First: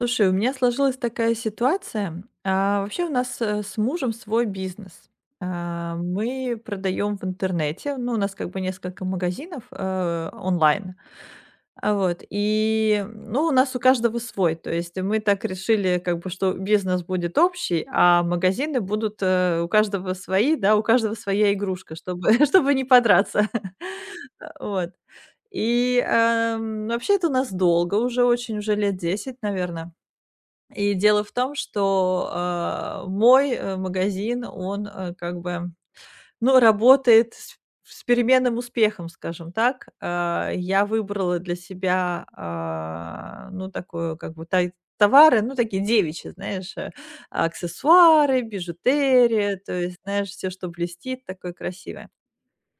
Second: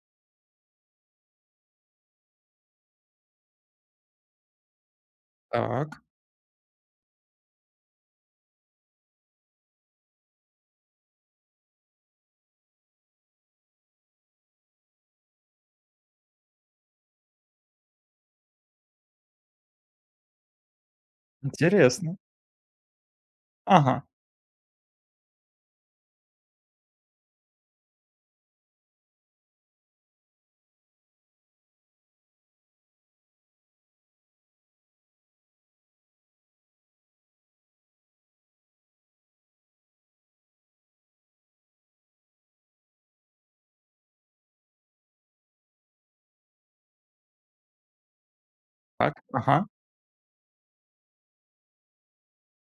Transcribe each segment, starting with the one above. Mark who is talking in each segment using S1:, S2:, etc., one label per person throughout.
S1: Слушай, у меня сложилась такая ситуация. Вообще у нас, с мужем свой бизнес.
S2: Так,
S1: Мы продаем в интернете. Ну, у нас как бы несколько магазинов, онлайн. Вот. И, ну, у нас у каждого свой. То есть мы так решили, как бы, что бизнес будет общий, а магазины будут, у каждого свои, да, у каждого своя игрушка,
S2: интересно.
S1: чтобы не подраться.
S2: Ага,
S1: Вот. И, вообще это у нас долго, уже лет 10, наверное. И дело в том, что, мой, магазин, он, как бы, ну, работает с переменным успехом, скажем так. Я выбрала для себя, ну, такую, как бы, тай товары, ну, такие девичьи, знаешь, аксессуары,
S2: так,
S1: бижутерия,
S2: ага,
S1: то есть, знаешь, все, что блестит, такое красивое.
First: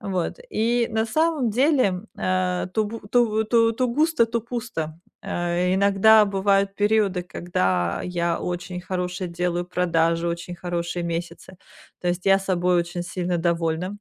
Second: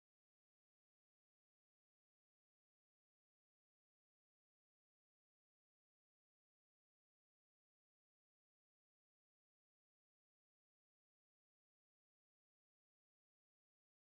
S1: Вот. И на самом деле, то густо, то пусто. Иногда бывают периоды, когда я очень хорошие делаю продажи, очень хорошие месяцы. То есть я собой очень сильно довольна.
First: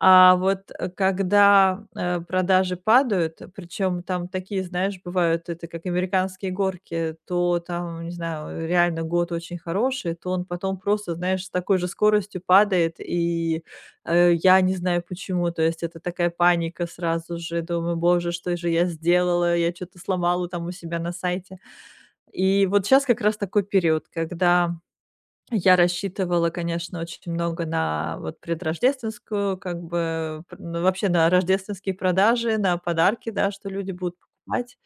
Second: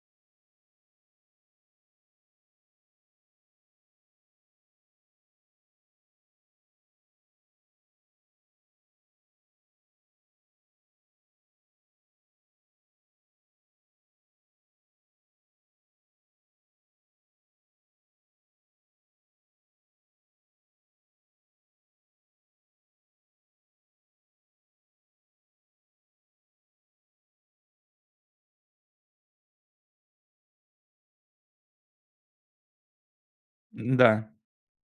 S1: А вот, когда, продажи падают, причем там такие, знаешь, бывают, это как американские горки, то там, не знаю, реально год очень хороший, то он потом просто, знаешь, с такой же скоростью падает, и, я не знаю почему. То есть это такая паника сразу же. Думаю: "Боже, что же я сделала? Я что то сломала там у себя на сайте". И вот сейчас как раз такой период, когда я рассчитывала, конечно, очень много на вот предрождественскую, как бы, пр ну, вообще на рождественские продажи, на подарки, да, что люди будут
S2: да.
S1: покупать.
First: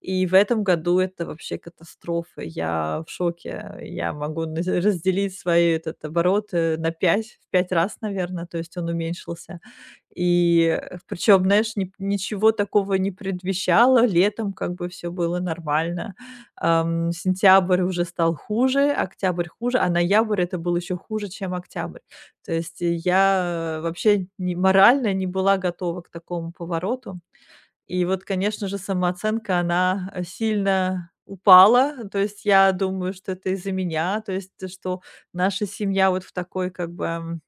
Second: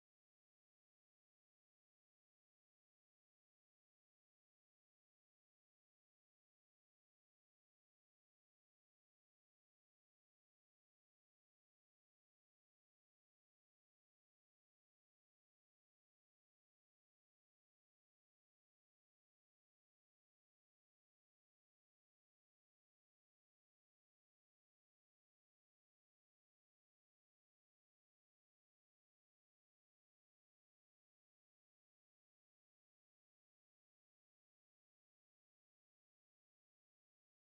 S1: И в этом году это вообще катастрофа. Я в шоке. Я могу наз разделить свои этот оборот, на 5, в 5 раз, наверное, то есть он уменьшился. И, причем, знаешь, ни ничего такого не предвещало. Летом как бы все было нормально. Сентябрь уже стал хуже, октябрь хуже, а ноябрь- это был еще хуже, чем октябрь. То есть я, вообще не морально не была готова к такому повороту. И вот, конечно же, самооценка, она, сильно упала. То есть я думаю, что это из-за меня. То есть, что наша семья вот в такой как бы,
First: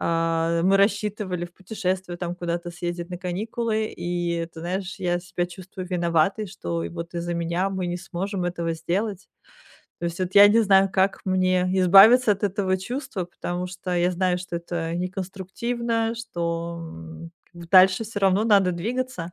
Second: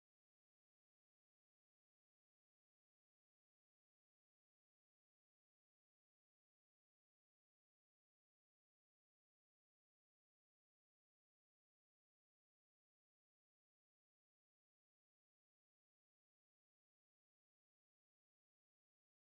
S1: мы рассчитывали в путешествие там куда-то съездить на каникулы. И ты знаешь, я себя чувствую виноватой, что и вот из-за меня мы не сможем этого сделать. То есть вот я не знаю, как мне избавиться от этого чувства, потому что я знаю, что это неконструктивно, что, дальше все равно надо двигаться.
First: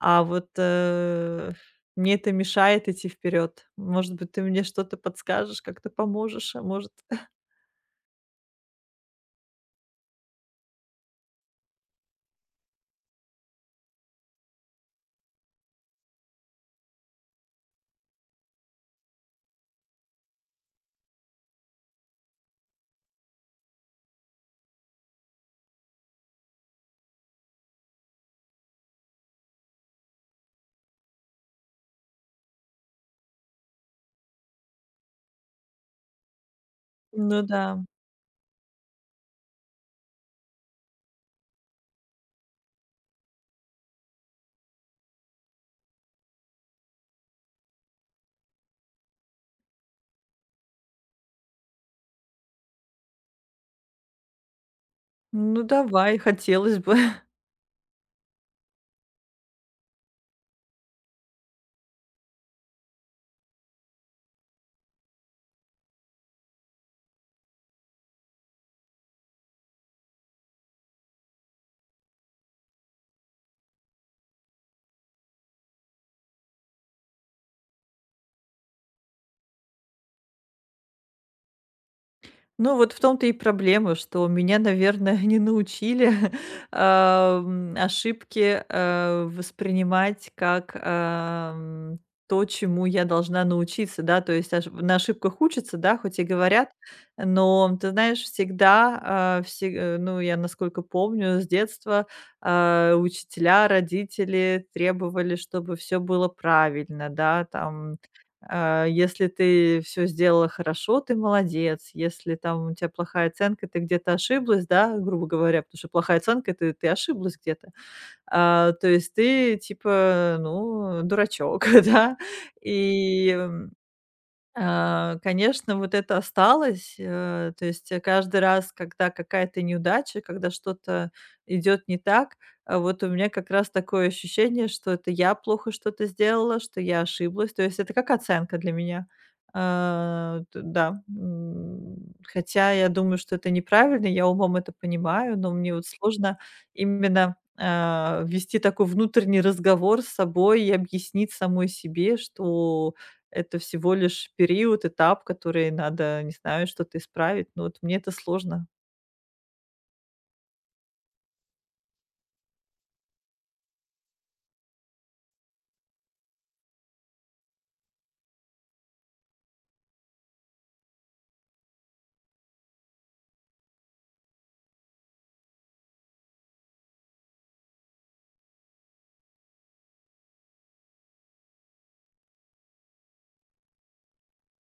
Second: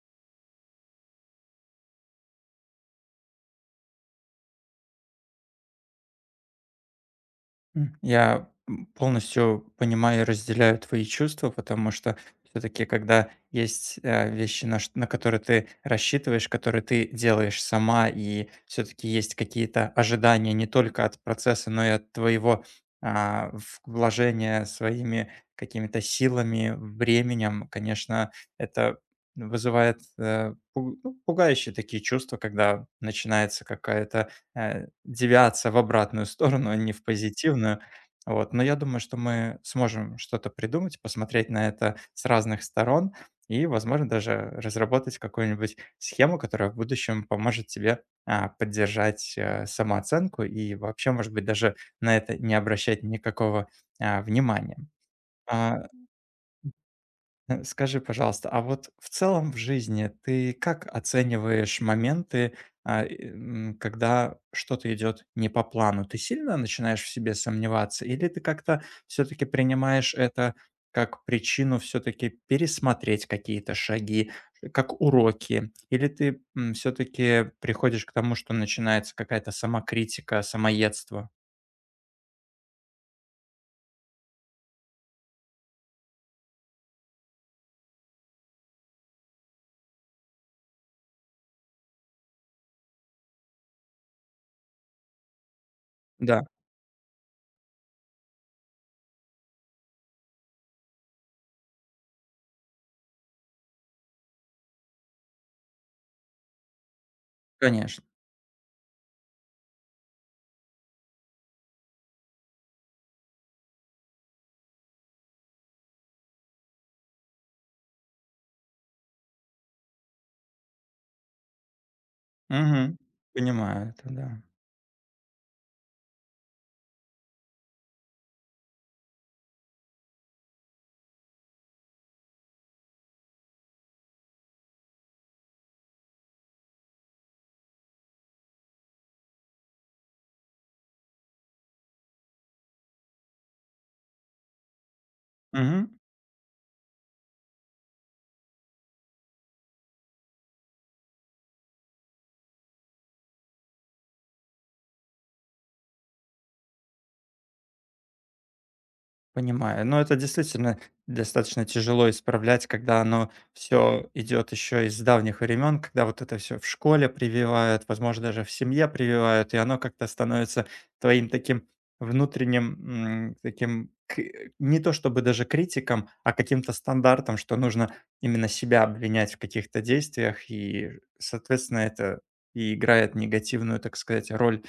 S1: А вот, мне это мешает идти вперед. Может быть, ты мне что-то подскажешь, как-то поможешь, а может
S2: Полностью понимаю и разделяю твои чувства, потому что все-таки, когда есть вещи, на которые ты рассчитываешь, которые ты делаешь сама, и все-таки есть какие-то ожидания не только от процесса, но и от твоего вложения своими какими-то силами, временем, конечно, это вызывает ну, пугающие такие чувства, когда начинается какая-то девиация в обратную сторону, а не в
S1: Ну
S2: позитивную.
S1: да.
S2: Вот. Но я думаю, что мы сможем что-то придумать, посмотреть на это с разных сторон и, возможно, даже разработать какую-нибудь схему, которая в будущем поможет тебе поддержать самооценку и вообще, может быть, даже на это не обращать никакого внимания.
S1: Ну
S2: А,
S1: давай, хотелось бы.
S2: Скажи, пожалуйста, а вот в целом в жизни ты как оцениваешь моменты, когда что-то идет не по плану? Ты сильно начинаешь в себе сомневаться, или ты как-то все-таки принимаешь это как причину все-таки пересмотреть какие-то шаги, как уроки? Или ты все-таки приходишь к тому, что начинается какая-то самокритика, самоедство?
S1: Ну, вот в том-то и проблема, что меня, наверное, не научили, ошибки, воспринимать как, то, чему я должна научиться, да. То есть аш на ошибках учатся, да, хоть и
S2: Да,
S1: говорят, но ты знаешь, всегда, ну, я насколько помню с детства, учителя, родители требовали, чтобы все было правильно, да, там
S2: конечно.
S1: если ты все сделала хорошо, ты молодец. Если там у тебя плохая оценка, ты где-то ошиблась, да, грубо говоря, потому что плохая оценка- это ты ошиблась где-то. То есть ты типа, ну, дурачок, да.
S2: Мгм.
S1: И,
S2: Понимаю это,
S1: конечно, вот это осталось. То есть, каждый раз, когда какая-то неудача, когда что-то идет не так, вот у меня как раз такое ощущение, что это я плохо что-то сделала, что я ошиблась. То есть это как оценка для меня. А, т да, хотя я думаю, что это неправильно, я умом это понимаю, но мне вот
S2: да.
S1: сложно именно, вести такой внутренний разговор с собой и объяснить самой себе, что это всего лишь период, этап, который надо, не знаю, что-то исправить. Но вот мне это сложно.
S2: Понимаю. Но это действительно достаточно тяжело исправлять, когда оно все идет еще из давних времен, когда вот это все в школе прививают, возможно, даже в семье прививают, и оно как-то становится твоим таким внутренним, таким к не то чтобы даже критиком, а каким-то стандартом, что нужно именно себя обвинять в каких-то действиях, и, соответственно, это и играет негативную, так сказать, роль,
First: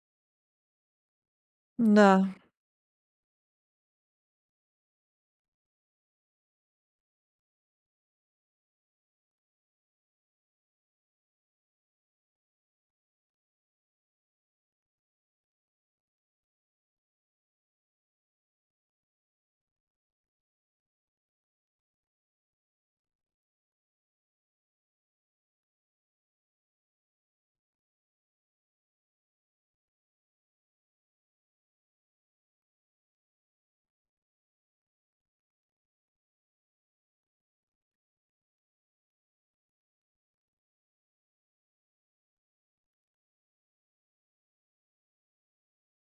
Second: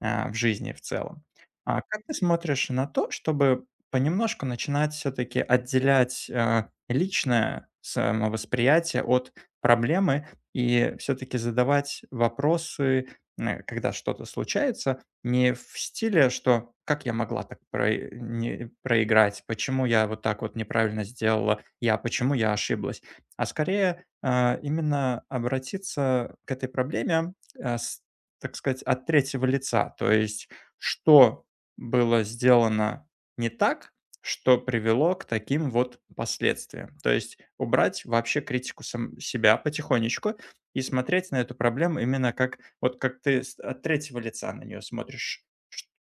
S2: в жизни в целом. А как ты
S1: Да,
S2: смотришь на то, чтобы понемножку начинать все таки отделять, личное самовосприятие от проблемы и все таки задавать вопросы, когда что-то случается, не в стиле, что: "Как я могла так прое не проиграть? Почему я вот так вот неправильно сделала? Я почему я ошиблась?" А скорее, именно обратиться к этой проблеме, а, с, так сказать, от третьего лица. То есть, что было сделано не так, что привело к таким вот последствиям. То есть убрать вообще критику сам себя потихонечку и смотреть на эту проблему именно как вот как ты с от третьего лица на нее смотришь,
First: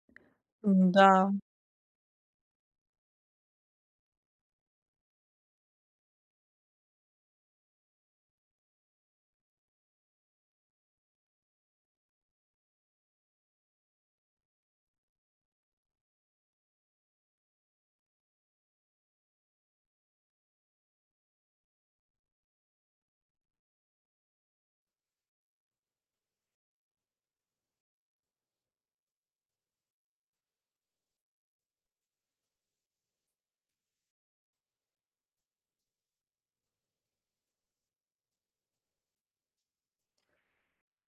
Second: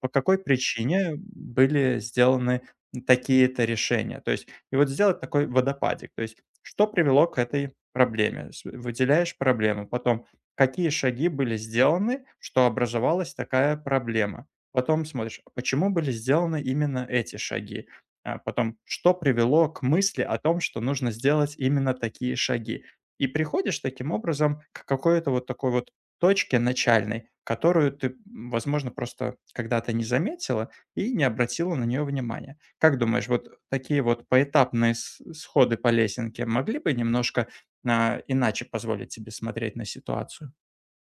S2: по какой причине
S1: да.
S2: были сделаны такие-то решения. То есть, и вот сделать такой водопадик. То есть, что привело к этой проблеме? Выделяешь проблему, потом какие шаги были сделаны, что образовалась такая проблема. Потом смотришь, а почему были сделаны именно эти шаги. А потом, что привело к мысли о том, что нужно сделать именно такие шаги. И приходишь таким образом к какой-то вот такой вот точке начальной, которую ты, возможно, просто когда-то не заметила и не обратила на нее внимания. Как думаешь, вот такие вот поэтапные сходы по лесенке могли бы немножко иначе позволить тебе смотреть на ситуацию?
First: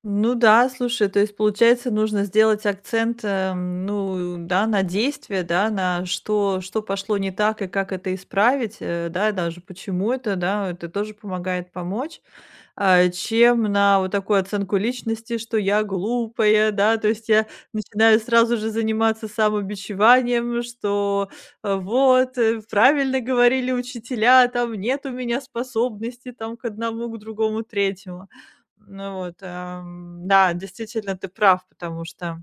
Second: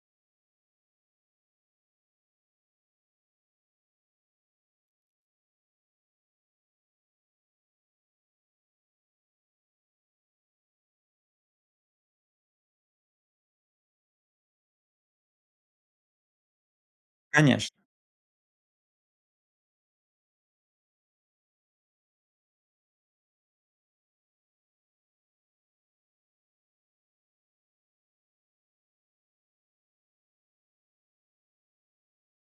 S1: Ну да, слушай, то есть, получается, нужно сделать акцент, ну да, на действие, да, на что пошло не так и как это исправить, да, даже почему это, да, это тоже помогает помочь. Чем на вот такую оценку личности, что я глупая, да. То есть я
S2: Конечно,
S1: начинаю сразу же заниматься самобичеванием, что, вот, правильно говорили учителя, там нет у меня способности там к одному, к другому, третьему. Ну вот, да, действительно, ты прав, потому что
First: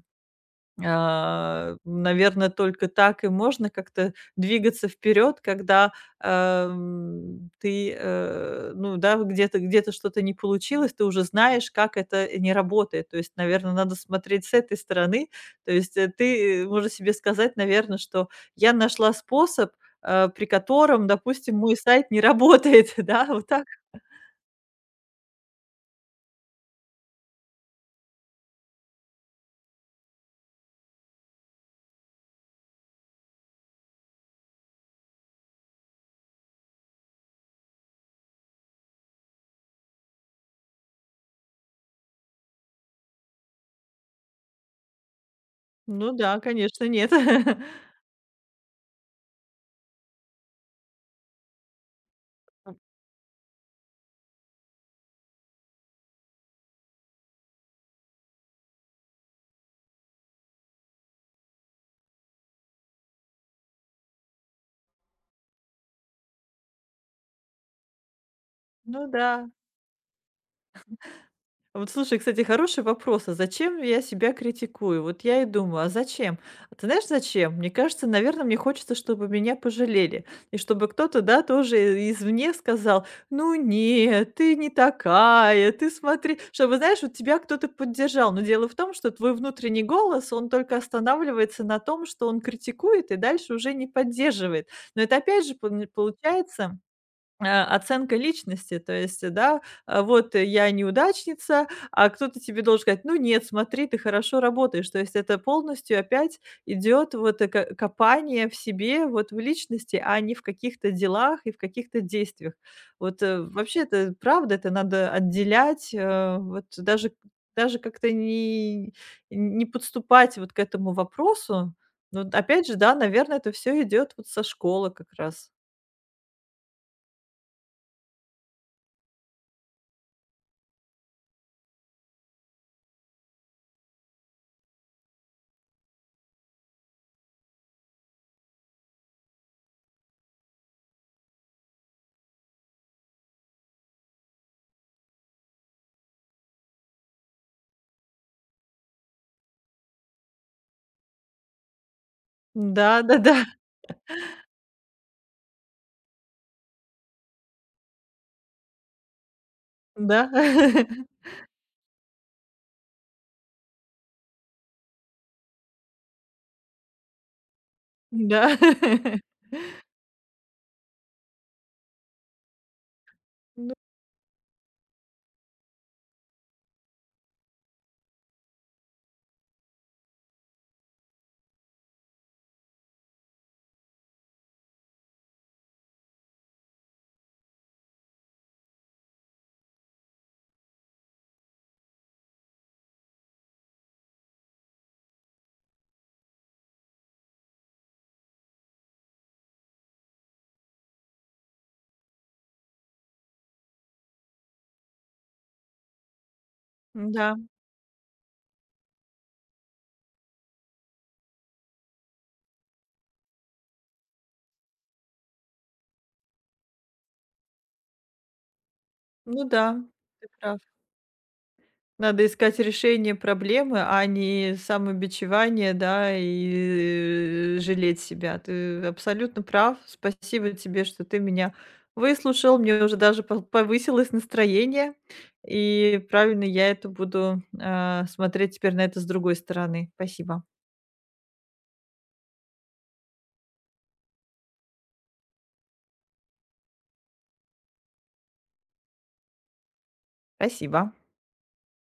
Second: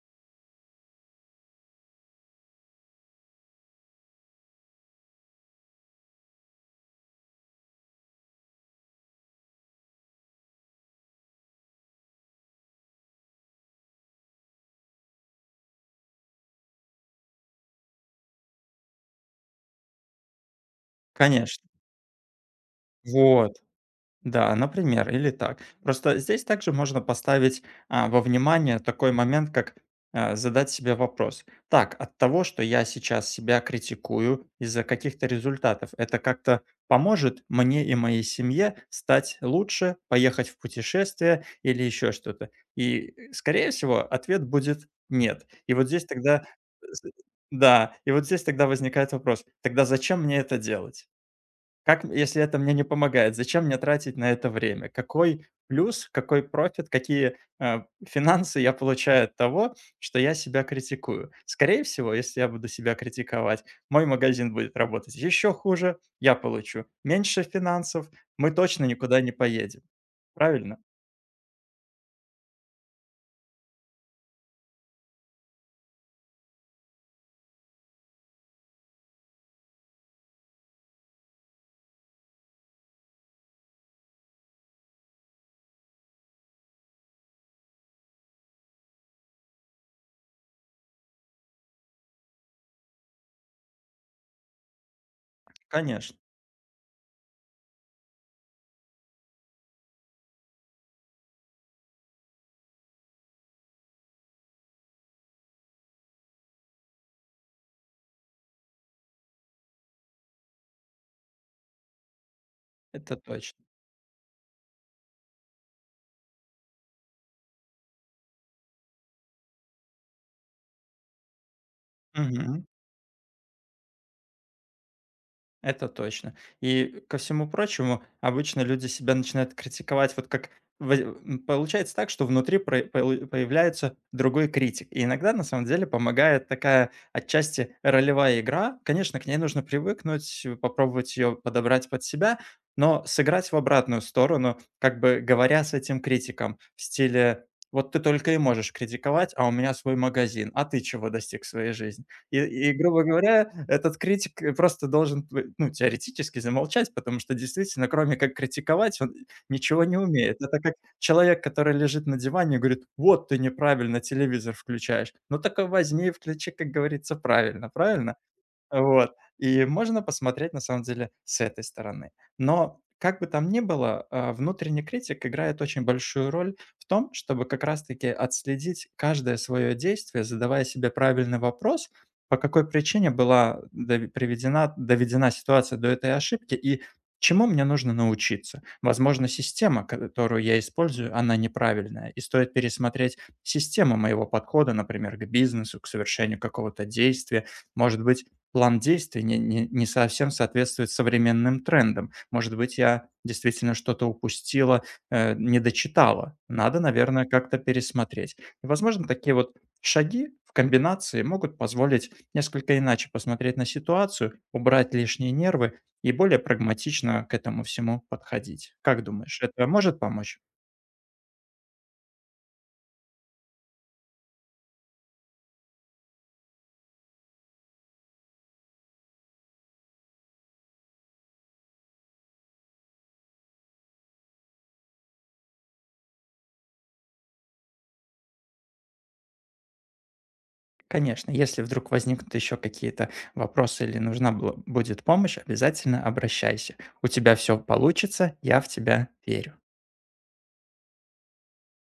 S1: наверно, только так и можно как-то двигаться вперед, когда, ты, ну да, вот где-то что-то не получилось, ты уже знаешь, как это не работает. То есть, наверное, надо смотреть с этой стороны. То есть, ты можешь себе сказать, наверное, что я нашла способ, при котором, допустим,
S2: конечно.
S1: мой сайт не работает, да, вот
S2: Вот.
S1: так?
S2: Да, например, или так. Просто здесь также можно поставить во внимание такой момент, как задать себе вопрос. Так, от того, что я сейчас себя критикую из-за каких-то результатов, это как-то поможет мне и моей семье стать лучше, поехать в путешествие или еще что-то? И, скорее всего, ответ будет нет. И вот здесь
S1: Ну да,
S2: тогда,
S1: конечно,
S2: э, с-
S1: нет.
S2: да, и вот здесь тогда возникает вопрос, тогда зачем мне это делать? Как, если это мне не помогает, зачем мне тратить на это время? Какой плюс, какой профит, какие, финансы я получаю от того, что я себя критикую? Скорее всего, если я буду себя критиковать, мой магазин будет работать еще хуже, я получу меньше финансов, мы точно
S1: Ну
S2: никуда
S1: да.
S2: не поедем. Правильно?
S1: Вот слушай, кстати, хороший вопрос. А зачем я себя критикую? Вот я и думаю, а зачем? А ты знаешь, зачем? Мне кажется, наверное, мне хочется, чтобы меня пожалели. И чтобы кто-то, да, тоже извне сказал, ну нет, ты не такая, ты смотри. Чтобы, знаешь, вот тебя кто-то поддержал. Но дело в том, что твой внутренний голос, он только останавливается на том, что он критикует и дальше уже не поддерживает. Но это опять же
S2: Конечно,
S1: получается оценка личности. То есть, да, вот я неудачница, а кто-то тебе должен сказать: "Ну нет, смотри, ты хорошо работаешь". То есть это полностью опять идет вот э ко копание в себе, вот в личности, а не в каких-то делах и в каких-то действиях.
S2: это
S1: Вот,
S2: точно.
S1: вообще это правда, это надо отделять, вот даже как-то не подступать вот к этому вопросу. Но вот опять же, да, наверное, это все идет вот со школы как раз.
S2: Это точно. И, ко всему прочему, обычно люди себя начинают критиковать, вот как получается так, что внутри про полы появляется другой критик. И иногда, на самом деле, помогает такая отчасти ролевая игра. Конечно, к ней нужно привыкнуть, попробовать ее подобрать под себя, но сыграть в обратную сторону, как бы говоря с этим критиком в стиле: "Вот ты только и можешь критиковать, а у меня свой магазин. А ты чего достиг в своей жизни?" Грубо
S1: Да-да-да.
S2: говоря, этот критик, просто должен п ну, теоретически замолчать, потому что действительно, кроме как критиковать, он ничего не
S1: Да.
S2: умеет. Это как человек, который лежит на диване и говорит: "Вот ты неправильно телевизор включаешь". Ну, так и возьми и включи, как говорится, правильно, правильно?
S1: Да.
S2: Вот. И можно посмотреть, на самом деле, с этой стороны. Но как бы там ни было, внутренний критик играет очень большую роль в том, чтобы как раз-таки отследить каждое свое действие, задавая себе правильный вопрос, по какой причине была приведена, доведена ситуация до этой ошибки и чему мне нужно научиться. Возможно, система, которую я использую, она неправильная, и стоит пересмотреть систему моего подхода, например, к бизнесу, к совершению какого-то действия, может быть, план действий не совсем соответствует современным трендам. Может быть, я действительно что-то упустила, не дочитала. Надо,
S1: Ну
S2: наверное,
S1: да,
S2: как-то пересмотреть. И, возможно, такие вот шаги в комбинации могут позволить несколько иначе посмотреть на ситуацию, убрать лишние нервы и более прагматично к этому всему подходить. Как думаешь,
S1: ну
S2: это
S1: да,
S2: может
S1: ты
S2: помочь?
S1: прав. Надо искать решение проблемы, а не самобичевание, да, и, жалеть себя. Ты абсолютно прав. Спасибо тебе, что ты меня выслушал. Мне уже даже повысилось настроение. И правильно, я это буду, смотреть теперь на это с другой стороны. Спасибо.
S2: Конечно, если вдруг возникнут еще какие-то вопросы или нужна будет помощь, обязательно обращайся. У тебя все получится, я в тебя верю.
S1: Спасибо.